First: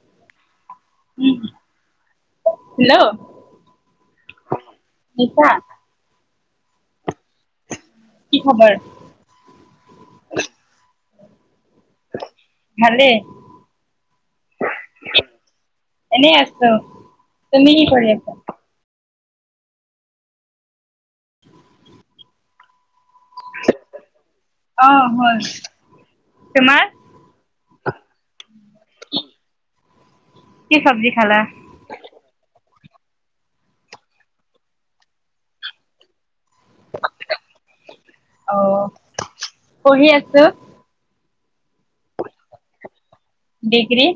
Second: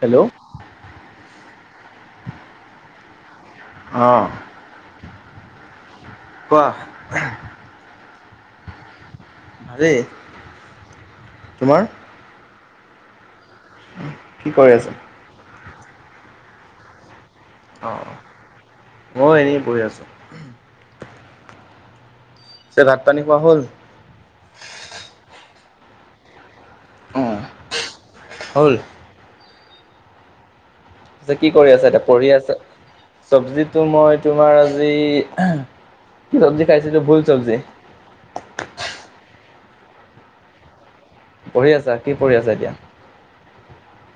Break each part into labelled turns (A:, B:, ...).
A: Hello.
B: উম, hello.
A: অ'।
B: নিছা
A: কোৱা
B: কি খবৰ?
A: ভালে, তোমাৰ?
B: ভালে।
A: কি কৰি আছা?
B: এনেই আছো। তুমি কি কৰি
A: অ'
B: আছা
A: মই এনেই বহি আছোঁ। পিছে ভাত পানী খোৱা হ'ল?
B: অ' হল, তোমাৰ?
A: অ' হল।
B: উম।
A: কি কৰি আছা এতিয়া পঢ়ি আছা? চব্জিতটো মই তোমাৰ আজি চব্জি খাইছিলো ভোল চব্জি।
B: অ' পঢ়ি আছো।
A: পঢ়ি আছা কি পঢ়ি আছা এতিয়া?
B: ডিগ্ৰী।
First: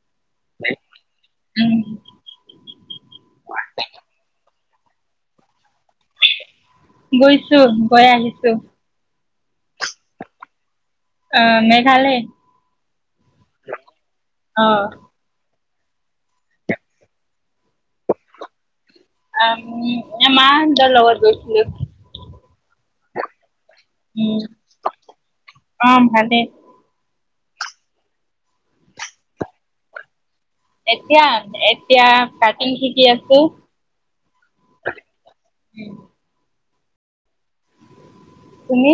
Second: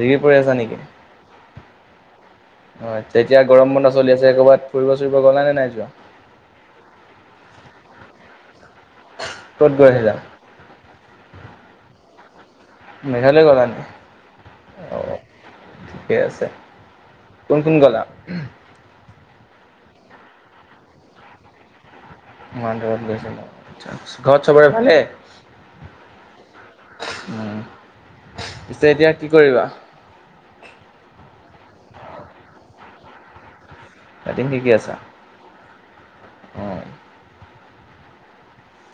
A: ডিগ্ৰী পঢ়ি আছা নেকি?
B: উম।
A: হয় এতিয়া গৰম বন্ধ চলি আছে ক'ৰবাত ফুৰি চুৰিব গ'ল নে নাই যোৱা??
B: গৈছো গৈ আহিছো।
A: ক'ত গৈ আহিলা?
B: অ' মেঘালয়।
A: মেঘালয় গ'লা ন অ'। ঠিকে আছে, কোন কোন গলা?
B: আ মাহঁতৰ লগত গৈছো।
A: মাহঁতৰ লগত গৈছিলা,
B: উম
A: ঘৰত চবৰে ভালে?
B: অ ভালে
A: উম পিছে এতিয়া কি কৰিবা?
B: এতিয়া এতিয়া কাটিং শিকি আছো।
A: কাটিং শিকি আছা।
B: উম।
A: উম।
B: তুমি?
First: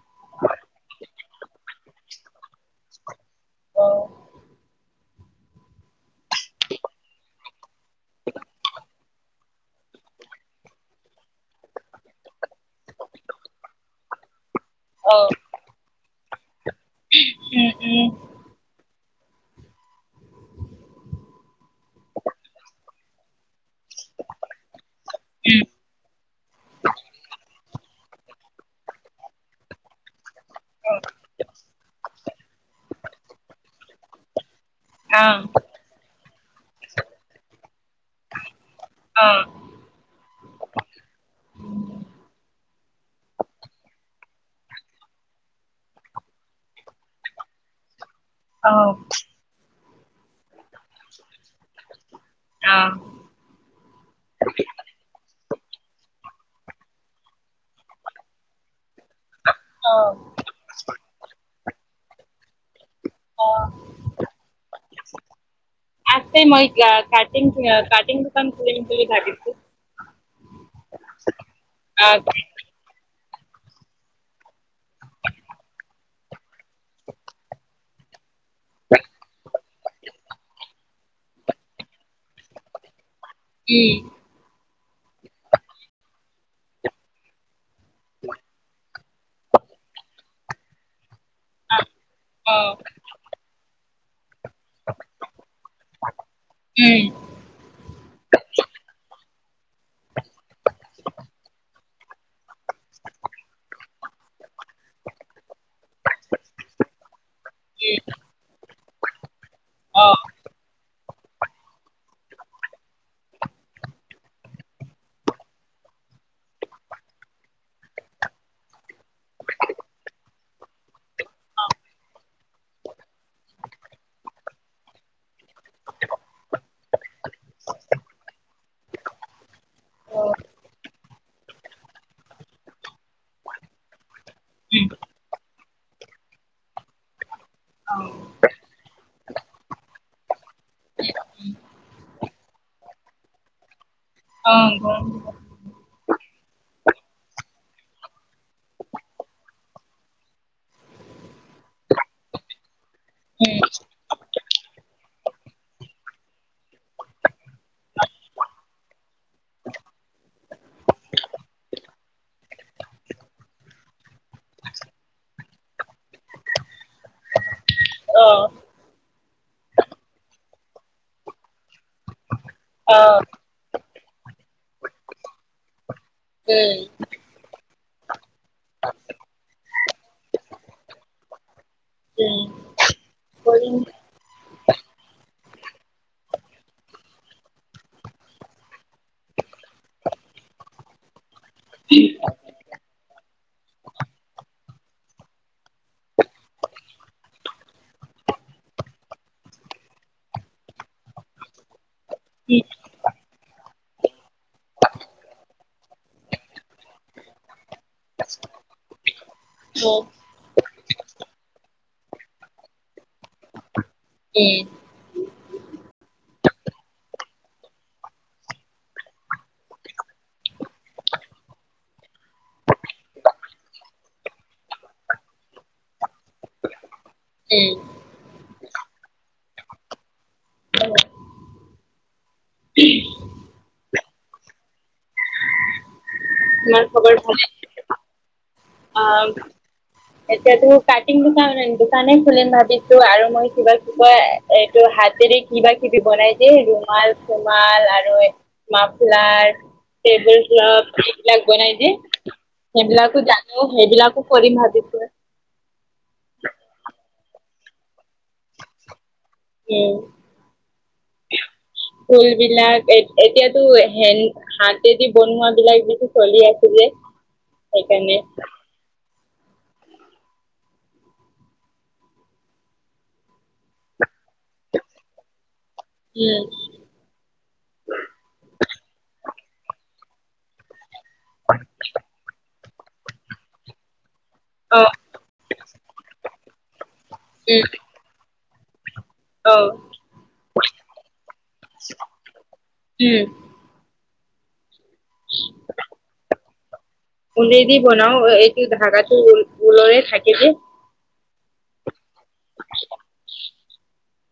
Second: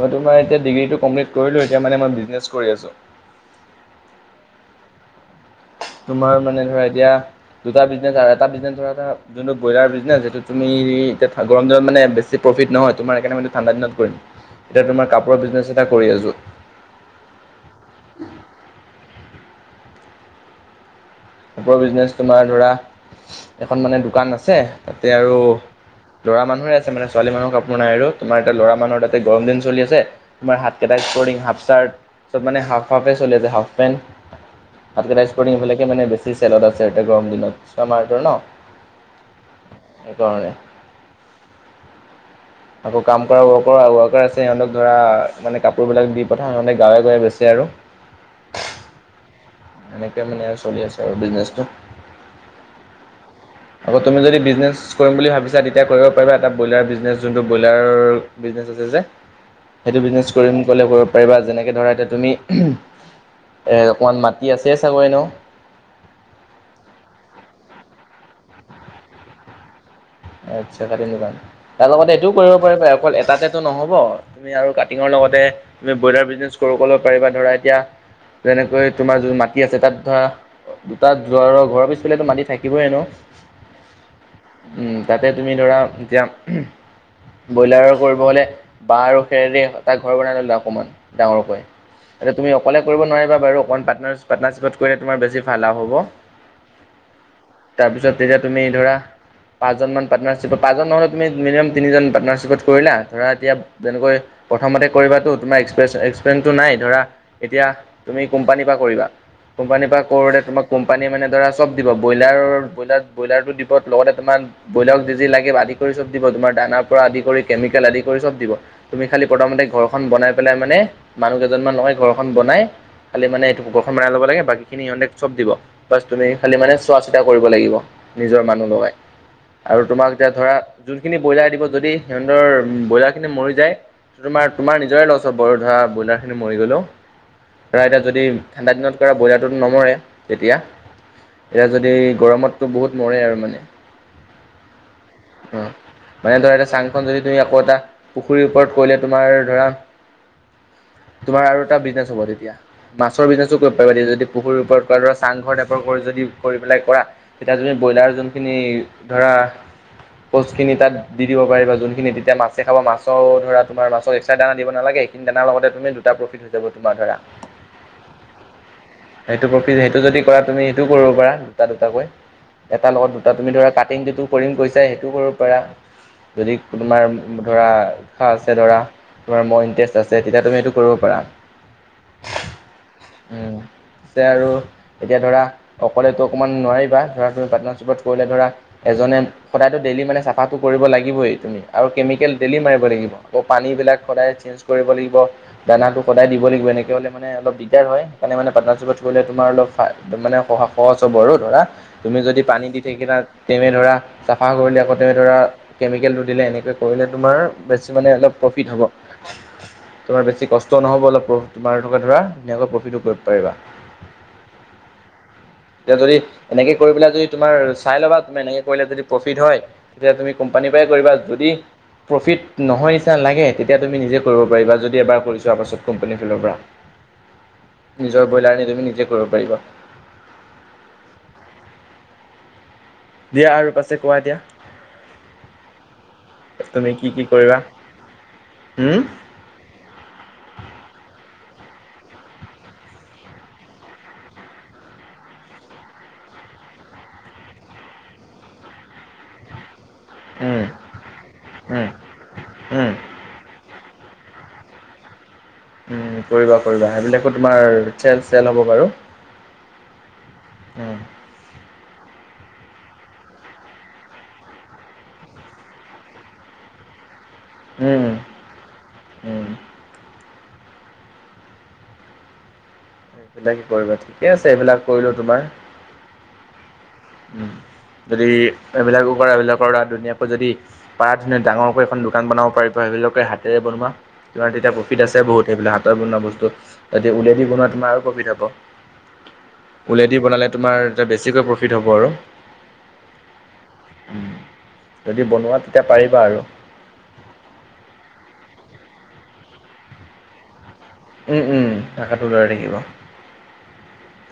A: মই তোমাৰ এতিয়া ডিগ্ৰীটো কমপ্লিট কৰিলো এতিয়া মানে মই বিচনেচ কৰি আছো।
B: অ'।
A: তোমাৰ মানে ধৰা এতিয়া দুটা [unintelligible] যোনটো ব্ৰইলাৰ বিচনেছ যেইটো তুমি এতিয়া গৰম দিনত মানে বেছি প্ৰফিত নহয় তোমাৰ সেইকাৰণেই মানে ঠণ্ডা দিনত কৰিম।
B: [unintelligible]
A: এতিয়া তোমাৰ
B: অ
A: কাপোৰৰ বিজনেছ এটা কৰি আছোঁ।
B: উম, উম।
A: কাপোৰৰ বিজনেচ তোমাৰ ধৰা এখন মানে দোকান আছে তাতে আৰু
B: উম
A: ল'ৰা মানুহে আছে মানে ছোৱালী মানুহৰ কাপোৰ নাই আৰু তোমাৰ এতিয়া ল'ৰা মানুহৰ তাতে গৰম দিন চলি আছে তোমাৰ হাত কাটা স্পৰচিং, হাফ চাৰ্ট চব মানে হাফ হাফে চলি আছে হাফ পেণ্ট। হাতকটা
B: অ
A: স্পৰ্টং এইবিলাকে মানে বেছি চেল আছে এতিয়া গৰম দিনত আমাৰ ন।
B: অ'।
A: সেইকাৰণে। আকৌ কাম কৰা ৱৰ্ ৱৰ্কাৰ আছে, সিহঁতক ধৰা মানে কাপোৰ বিলাক দি পঠাওঁ সিহঁতে গাঁৱে গাঁৱে বেছে আৰু।
B: অ'।
A: এনেকে মানে আৰু চলি আছে আৰু বিজনেছটো।
B: অ'।
A: আকৌ তুমি যদি বিজনেছ কৰিম বুলি ভাবিছা তেতিয়া কৰিব পাৰিবা এটা ব্ৰইলাৰ বিজনেছ যোনটো ব্ৰইলাৰৰ বিজনেছ আছে যে সেইটো বিজনেছ কৰিম ক'লে কৰিব পাৰিবা। যেনেকে ধৰা এতিয়া তুমি এ অকমান মাটি আছে চাগৈ ন?
B: আছে মই কাটিং কাটিং দ দুোকান খোলিম বুলি ভাবিছো।
A: আচ্ছা কাটিং দোকান, তাৰ লগত এইটোও কৰিব প অকল এটাতেটো নহব, তুমি আৰু কাটিঙৰ লগতে তুমি ব্ৰইলাৰ বিজনেছ কৰো ক'লে পাৰিবা ধৰা এতিয়া, যেনেকৈ তোমাৰ যোন মাটি আছে তাত ধৰা। দুটা জোৱাৰৰ ঘৰৰ পিছফালেতো মাটি থাকিব এনেইও।
B: উম।
A: তাতে তুমি ধৰা এতিয়া ব্ৰইলাৰ কৰিব হ'লে বাঁহ আৰু খেৰেৰে এটা ঘৰ বনাই ল'লা অকনমান ডাঙৰ তুমি অকলে কৰিব নোৱাৰিবা বাৰু অকমান পাৰ্টনাৰ পাটৰ্নাশ্যিপত কৰিলে তোমাৰ বেছি ভাল লাভ হ'ব। তাৰপিছত তেতিয়া তুমি ধৰা পাঁচজনমান পাটৰ্নাৰশ্যিপ পাঁচজন নহ'লেও তুমি মিনিমাম তিনিজন পাটৰ্নাশ্যিপত কৰিলা ধৰা এতিয়া যেনেকৈ প্ৰথমতে কৰিবাটো তোমাৰ এ এক এক্সপেৰিয়ঞ্চটো নাই, ধৰা এতিয়া তুমি কোম্পানীৰ পৰা কৰিবা কোম্পানীৰ পৰা কৰোঁতে তোমাক কোম্পানীয়ে মানে ধৰা চব দিব ব্ৰইলাৰৰ ব্ৰইলাৰ ব্ৰইলাৰটো দিব লগতে তোমাৰ ব্ৰইলাৰক যি যি লাগে আদি কৰি চব দিব তোমাৰ দানাৰ পৰা আদি কৰি কেমিকেল আদি কৰি চব দিব। তুমি খালি প্ৰথমতে ঘৰখন বনাই পেলাই মানে মানুহ কেইজনমান লগাই ঘৰখন বনাই খালি মানে এইটো ঘৰ খন বনাই ল'ব লাগে বাকী খিনি সিহঁতে চব দিব। বচ তুমি খালি মানে চোৱা চিতা কৰিব লাগিব নিজৰ মানুহ লগাই। আৰু তোমাক এতিয়া ধৰা যোনখিনি ব্ৰইলাৰ দিব, যদি সিহঁতৰ ব্ৰইলাৰ খিনি মৰি যায় তোমাৰ তোমাৰ নিজৰে লষ্ট হ'ব ধৰা ব্ৰইলাৰ খিনি মৰি গ'লোও। ধৰা এতিয়া যদি ঠাণ্ডা দিনত কৰা ব্ৰইলাৰটোত নমৰে তেতিয়া। এইয়া যদি গৰমতটো বহুত মৰে আৰু মানে।
B: অ ক [unintelligible]
A: উম। মানে ধৰা এ চাংখন যদি তুমি আকৌ এটা পুখুৰীৰ ওপৰত কৰিলে তোমাৰ ধৰা তোমাৰ আৰু এটা বিজনেছ হ'ব তেতিয়া। মাছৰ বিজনেছো কৰিব পাৰিব, দ যদি পুখুৰীৰ ওপৰত কৰা ধৰা চাংঘৰ টাইপৰ যদি কৰি পেলাই কৰা। তেতিয়া তুমি ব্ৰইলাৰ যোনখিনি ধৰা পলচ তাত দি দিব পাৰিবা যোনখিনি তেতিয়া মাছে খাব মাছৰ ধৰা তোমাৰ মাছক এক্সষ্টা দানা দিব নালাগে। এইখিনি দানাৰ লগতে তুমি দুটা প্ৰফিট হৈ যাব তোমাৰ ধৰা।
B: অ [unintelligible]
A: সেইটো প্ৰফিট সেইটো যদি কৰা তুমি সেইটো কৰিব পাৰা দুটা দুটাকৈ। এটাৰ লগত দুটা তুমি ধৰা কাটিং যিটো কৰিম কৈছা সেইটো কৰিব পাৰা, যদি তোমাৰ ধৰা আশা আছে ধৰা তোমাৰ মোৰ ইণ্টাৰেষ্ট আছে তেতিয়া তুমি এইটো কৰিব পাৰা।
B: উম।
A: উম। আৰু এতিয়া ধৰা অকলেতো অকণমান নোৱাৰিবা ধৰা তুমি পাৰ্টনাৰশ্বিপত কৰিলে ধৰা এজনে সদায়টো ডেইলি মানে চাফাটো কৰিব লাগিবই তুমি আৰু কেমিকেল ডেইলি মাৰিব লাগিব। আকৌ পানী বিলাক সদায় চেঞ্জ কৰিব লাগিব দানাটো সদায় দিব লাগিব এনেক হ'লে মানে অল দিগদাৰ হয় সেইকাৰে মানে পাৰ্নাৰশ্বপত থলে তমাৰ অলপ, ম মানে স সহজ হ'ব আৰু ধৰা, তুমি যদি পানী দি থাকিনা তেনে ধৰা চাফা কৰিলে আকৌ তেনে ধৰা কেমিকেলটো দিলে এনেকৈ কৰিলে তোমাৰ বেছি মানে অলপ প্ৰফিট হ'ব। তোমাৰ বেছি কষ্ট নহ'ব অলপ তমাৰকা ধৰা ধুনীয়াকৈ প্ৰফিটটো কৰিব পাৰিবা।
B: উম,
A: এতিয়া যদি এনেকে কৰি পেলাই যদি তোমাৰ চাই ল'বা। এনেকে কৰিলে যদি প্ৰফিট হয় তেতিয়া তুমি কোম্পানীৰ পৰাই কৰিবা যদি, প্ৰফিট নহয় নিচিনা লাগে তেতিয়া তুমি নিজে কৰিব পাৰিবা যদি এবাৰ কৰিছোোৱাৰ পাছত কোম্পোনী ফিলৰ পৰা।
B: উম,
A: নিজৰ ব্ৰইলাৰ তুমি নিজে কৰিব পাৰিবা। দিয়া আৰু পাছে কোৱা এতিয়া? তুমি কি কি কৰিলা? হম,
B: এতিয়াতো কাটিম দোকান দোকানে খুলিম ভাবিছো আৰু মই কিবা কিবা কয়? এইটো হাতেৰে কিবা কিবি বনাই যে ৰুমাল চোমাল আৰু। মাপলাৰ, টেবুল
A: উম
B: ক্লথ এইবিলাক বনাই
A: উম
B: দিয়
A: উম
B: সেইবিলাক জানো সেইবিলাকো কৰিম ভাবি।
A: উম, কৰিবা-কৰিবা সেইবিলাকো তোমাৰ চেল-চেল হ'ব বাৰু।
B: উম,
A: উম,
B: ফুল বিলাক এ এতিয়াতো হেন হাতেদি বনোৱা বিলাক যদি চলি আছিলে।
A: উম, উম, এনোকে কৰিবা ঠিকে আছে এইবিলাক কৰিলো তোমাৰ।
B: উম,
A: উ যদি এইবিলাকো কৰা এইবিলাকৰ ধুনীয়াকৈ যদি পাৰ ধুন ডাঙৰকৈ এখন দোকান বনাব পাৰিবা। সেইবিলাকে হাতেৰে বনোৱা, তোমাৰ তেতিয়া
B: অ
A: প্ৰফিট আছে বহুত সেইবিলাক হাতত বনোৱা বস্তু তেতিয়া উলিয়াই দি
B: উম
A: বনোৱা তোমাৰ আৰু প্ৰফিদ হব।
B: অ',
A: উলেদি বনালে তোমাৰ এতিয়া বেছিকৈ প্ৰফিট হ'ব আৰু।
B: উম,
A: উম, যদি বনোৱা তেতিয়া পাৰিবা আৰু।
B: দি বনাও এইটো ধাগাটো ৰুলৰে থাকে যে।
A: উম, উম, টকাটো লৰাই থাকিব।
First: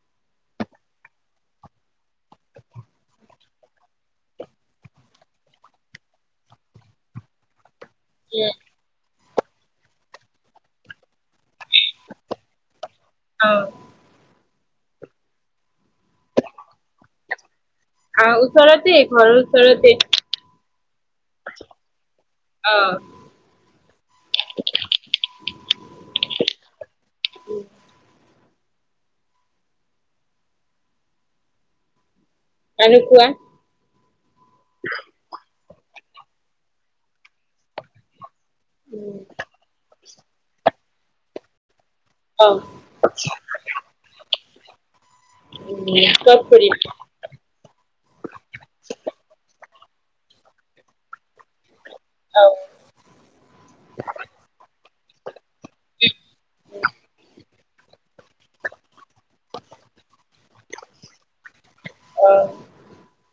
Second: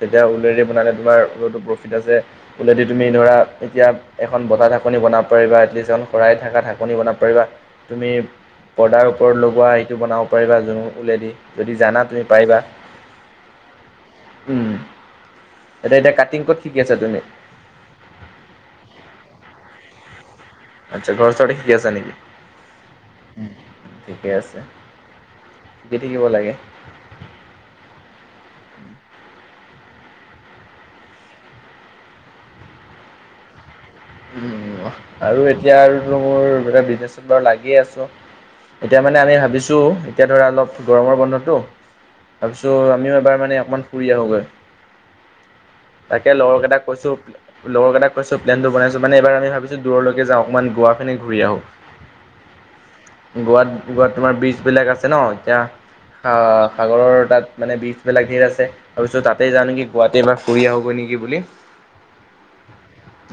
A: তেতিয়া উলেদি বনালে তোমাৰ উল প্ৰফিট আছে, উলেদি তুমি ধৰা এতিয়া এখন বতাহ ঢাকনি বনাব পাৰিবা এটলিষ্ট এখন শৰাই থকা ঢাকনি বনাব পাৰিবা তুমি
B: উম
A: পৰ্দাৰ ওপৰত লগোৱা সেইটো বনাব পাৰিবা যোন ওলেদি। যদি জানা তুমি পাৰিবা।
B: অ',
A: উম, এতিয়া এতিয়া কাটিং ক'ত শিকি আছা তুমি?
B: ওচৰতে ঘৰৰ ওচৰতে।
A: আচ্ছা, ঘৰ চ শিকি আছে নেকি?
B: অহ,
A: উম, ঠিকে আছে, শিকি থাকিব লাগে।
B: এনেকোৱা।
A: উ আৰু এতিয়া আৰুো মোৰ বিজনেচত বাৰু লাগিয় আছ। এতিয়া মানে আমি ভাবিছো এতিয়া ধৰা অলপ গৰমৰ বন্ধতটো।
B: অ
A: তাৰপিছত আমিও এবাৰ মানে অকমান ফুৰি আহোগৈ। তাকে
B: চব কৰিম
A: লগৰকেইটাক কৈছো? লগৰ কেইটাক কৈছোঁ প্লেনটো বনাইছোঁ মানে এবাৰ আমি ভাবিছোঁ দূৰলৈকে যাওঁ, অকণমান গোৱা ফেনে ঘূৰি আহোঁ।
B: অ অ
A: গোৱাত, গোৱাত তোমাৰ বীজ বিলাক আছে ন এতিয়া আহ, সাগৰৰ তাত মানে বিচবিলাক ধেৰ আছে তাৰপিছত তাত তাতে যাওঁ নেকি, গোৱাততে এবাৰ ফুৰি আহোঁগৈ নেকি বুলি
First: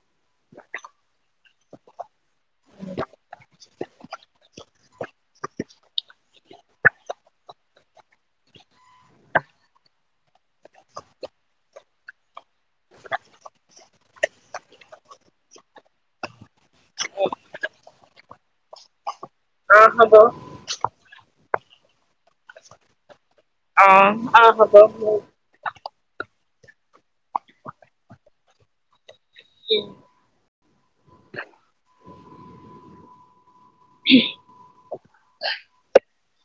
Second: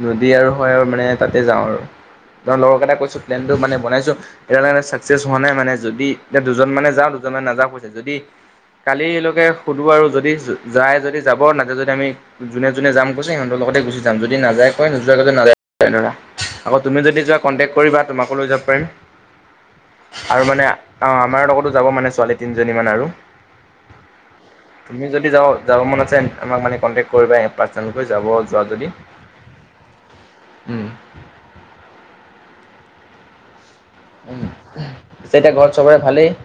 A: যদি আৰু হয় আৰু মানে তাতে যাওঁ আৰু লগৰকেইটাক কৈছোঁ প্লেনটো মানে বনাইছোঁ। এতিয়ালে ছাকচেছ হোৱা নাই মানে যদি এতিয়া দুজন মানে যাওঁ, দুজন মানে নাযাওঁ কৈছে যদি কালিলৈকে সোধোঁ আৰু যদি যায় যদি যাব নাযায় যদি আমি যোনে, যোনে যাম কৈছে সিহঁতৰ লগতে গুচি যাম, যদি নাযায় কই নোযোৱা কেইজনে নাযায় তেনেৰা আকৌ তুমি যদি যোৱা কণ্টেক্ট কৰিবা তোমাকো লৈ যাব পাৰিম।
B: অ হ'ব অ
A: আৰু মানে অ', আমাৰ লগতো যাব মানে ছোৱালী তিনিজনী মান আৰু।
B: অ হ'ব অ
A: তুমি যদি যাও যাব মন আছে আমাক মানে কণ্টেক্ট কৰিবা পাৰ্চনেলকৈ যাব যোৱা যদি?
B: উম।
A: উম। উম, পিছে এতিয়া ঘৰত চবৰে ভালেই?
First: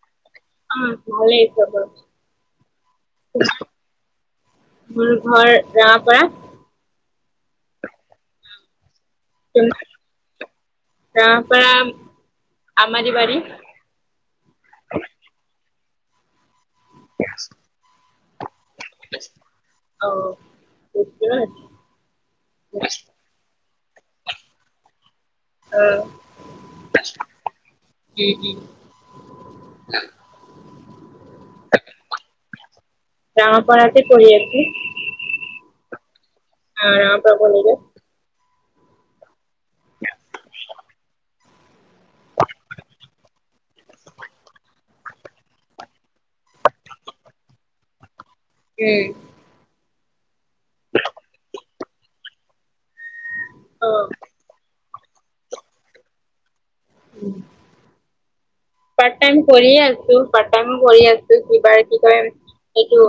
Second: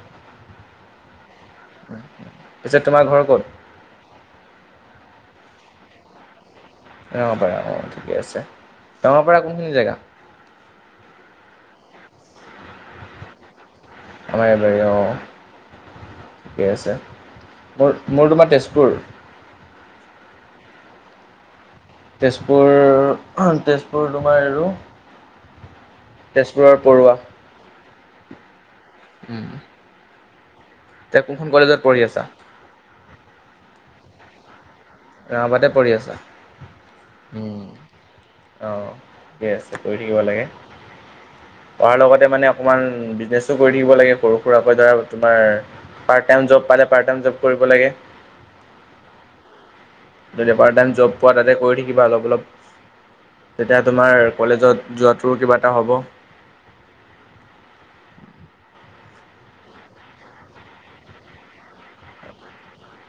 B: ভালেই খবৰ।
A: পিছে তোমাৰ ঘৰ ক'ত
B: মোৰ ঘৰ ৰঙাপৰাত।
A: ৰঙাপাৰা অ', ঠিকে আছে ৰঙাপাৰা কোনখিনি জেগা?
B: ৰঙাপাৰা আমাৰীবাৰী।
A: আমাৰা বাৰি অ', ঠিকে আছে মোৰ, মোৰ তোমাৰ তেজপুৰ।
B: অ', তেজপুৰত।
A: তেজপুৰ, তেজপুৰ তোমাৰ আৰু। তেজপুৰৰ পৰুৱা উম। এতিয়া কোনখন কলেজত পঢ়ি আছা?
B: ৰঙাপাৰাতেই পঢ়ি আছোঁ।
A: ৰাবাতে পৰি আছা
B: ৰাঙাপাৰা
A: উম,
B: কলেজত
A: অ'। ঠিক আছে কৰি থাকিব লাগে, পঢ়াৰ লগতে মানে অকমান বিনে কৰি থাকিব লাগে সৰু সুৰাকৈ ধৰা তোমাৰ পাৰ্ট টাইম জব পালে, পাৰ্ট টাইম জব কৰিব লাগে।
B: উম।
A: যদি পাৰ্ট টাইম জব পোৱা তাতে কৰি থাকিবা অলপ, অলপ তেতিয়া
B: অ
A: তোমাৰ কলেজত যোৱাটোৰো কিবা এটা হ'ব।
B: উম। পাৰ্ট টাইম কৰি আছোঁ, পাৰ্ট টাইম কৰি আছোঁ কিবা কি কয় এইটো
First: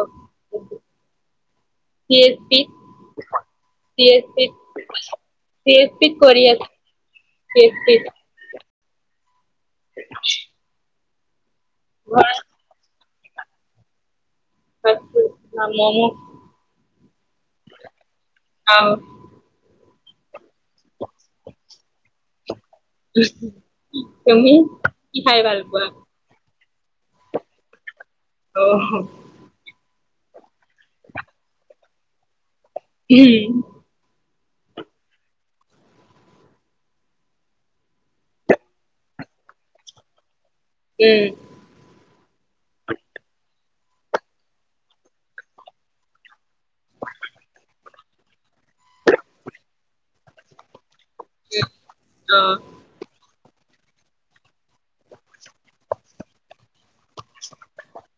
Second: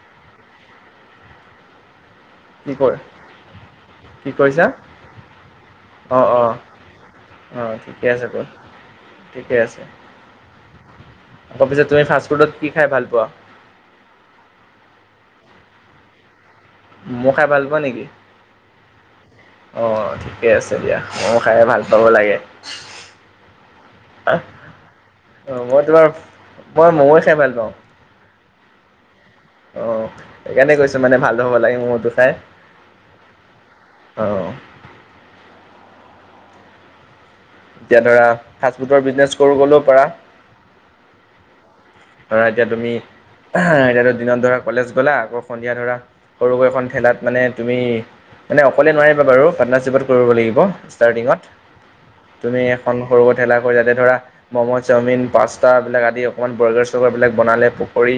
B: [unintelligible] ছ চি এছ পি,
A: কি কৈ
B: চি
A: কি কৈছা
B: এছ পি কৰি আছোঁ।
A: অ', ঠিকে আছে বল ঠিকে আছে, আকৌ পিছে তই ফাষ্ট ফুডত কি খাই ভাল পোৱা?
B: Fast food momo.
A: মম' খাই ভাল পোৱা নেকি?
B: খাওঁ
A: অ', থিক ঠিকে আছে দিয়া মম' খাই ভাল পাব লাগে। অঁ
B: তুমি কি খাই ভাল
A: মই
B: পোৱা?
A: তোমাৰ মই মম'য়ে খাই ভাল পাওঁ।
B: অহ।
A: অ', সেইকাৰণে কৈছোঁ মানে ভাল পাব লাগে মম'টো খাই।
B: উম।
A: অ'। এতিয়া ধৰা ফাষ্ট ফুডৰ বিজনেছ কৰোঁ কলেওঁ পাৰা।
B: উম।
A: ধৰা এতিয়া তুমি এতিয়াটো দিনত ধৰা কলেজ গ'লা, আকৌ সন্ধিয়া ধৰা সৰুকৈ এখন ঠেলাত মানে তুমি মানে অকলে নোৱাৰিবা বাৰু, পাৰ্টনাৰশ্বিপত কৰিব লাগিব, ষ্টাৰৰ্টিঙত
B: অ
A: তুমি। এখন সৰুকৈ থেলাকৈ যাতে ধৰা মম', চাওঁমিন, পাস্তা এইবিলাক আদি অকমান বয় বস্তু তেনেকুৱা বিলাক বনালে পকৰি,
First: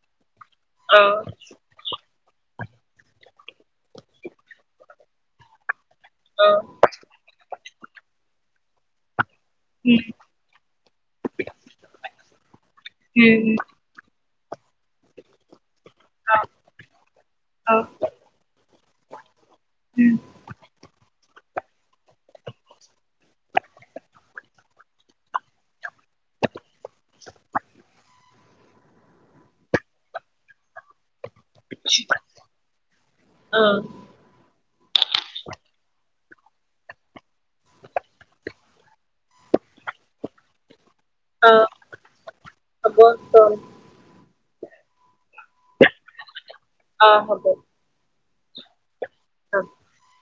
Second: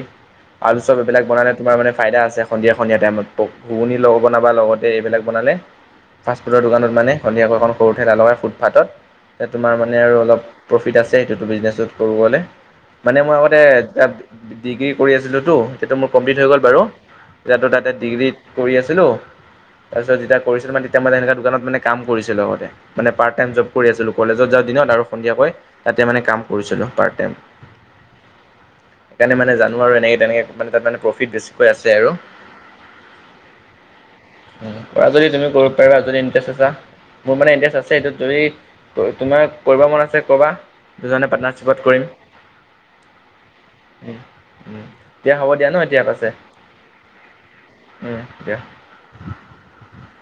A: আলু শ্বপ
B: অ
A: এইবিলাক বনালে তোমাৰ মানে ফাইদা আছে। সন্ধিয়া সন্ধিয়া টাইমত প ঘুগুনি বনাবা লগতে এইবিলাক বনালে
B: অ
A: ফাষ্টফুডৰ দোকানত মানে সন্ধিয়াকৈ এখন সৰু ঠেলা লগাই ফুটফাথত। এ তোমাৰ মানে
B: উম
A: আৰু অলপ প্ৰফিট আছে, এইটোত ব্ৰিজনেচত সৰু হ'লেও মানে মই
B: উম
A: এ তাত ডিগ্ৰী কৰি আছিলোঁতো, হেইটো মোৰ
B: অ
A: কমপ্লিট হৈ গ'ল বাৰু, এতিয়াতো
B: অ
A: তাতে ডিগ্ৰী কৰি আছিলোঁ,
B: উম
A: তাৰপিছত যেতিয়া কৰিছিলোঁ মানে তেতিয়া মই এনেকা দোকানত মানে কাম কৰিছিলোঁ লগতে মানে পাৰ্ট টাইম জব্দ কৰি আছিলোঁ। কলেজত যাওঁ দিনত আৰু সন্ধিয়াকৈ তাতে মানে কাম কৰিছিলোঁ পাৰ্ট টাইম। সেইকাৰণে মানে জানোঁ আৰু এনেকে তেনেকে মানে তাত মানে প্ৰফিট বেছি। কৈ আছে আৰু কৰা যদি তুমি কৰিব পাৰিবা, যদি ইণ্টাৰেষ্ট আছা। মোৰ মানে ইণ্টাৰেষ্ট আছে, এইটো যদি তোমাৰ কৰিব মন আছে কবা। দুজনে পাৰ্টনাৰশ্বিপত কৰিম।
B: হ'ব চোন।
A: উম, উম, দিয়া হ'ব দিয়া ন', এতিয়া পাছে।
B: অ' হ'ব।
A: উম, দিয়া।
B: [unintelligible]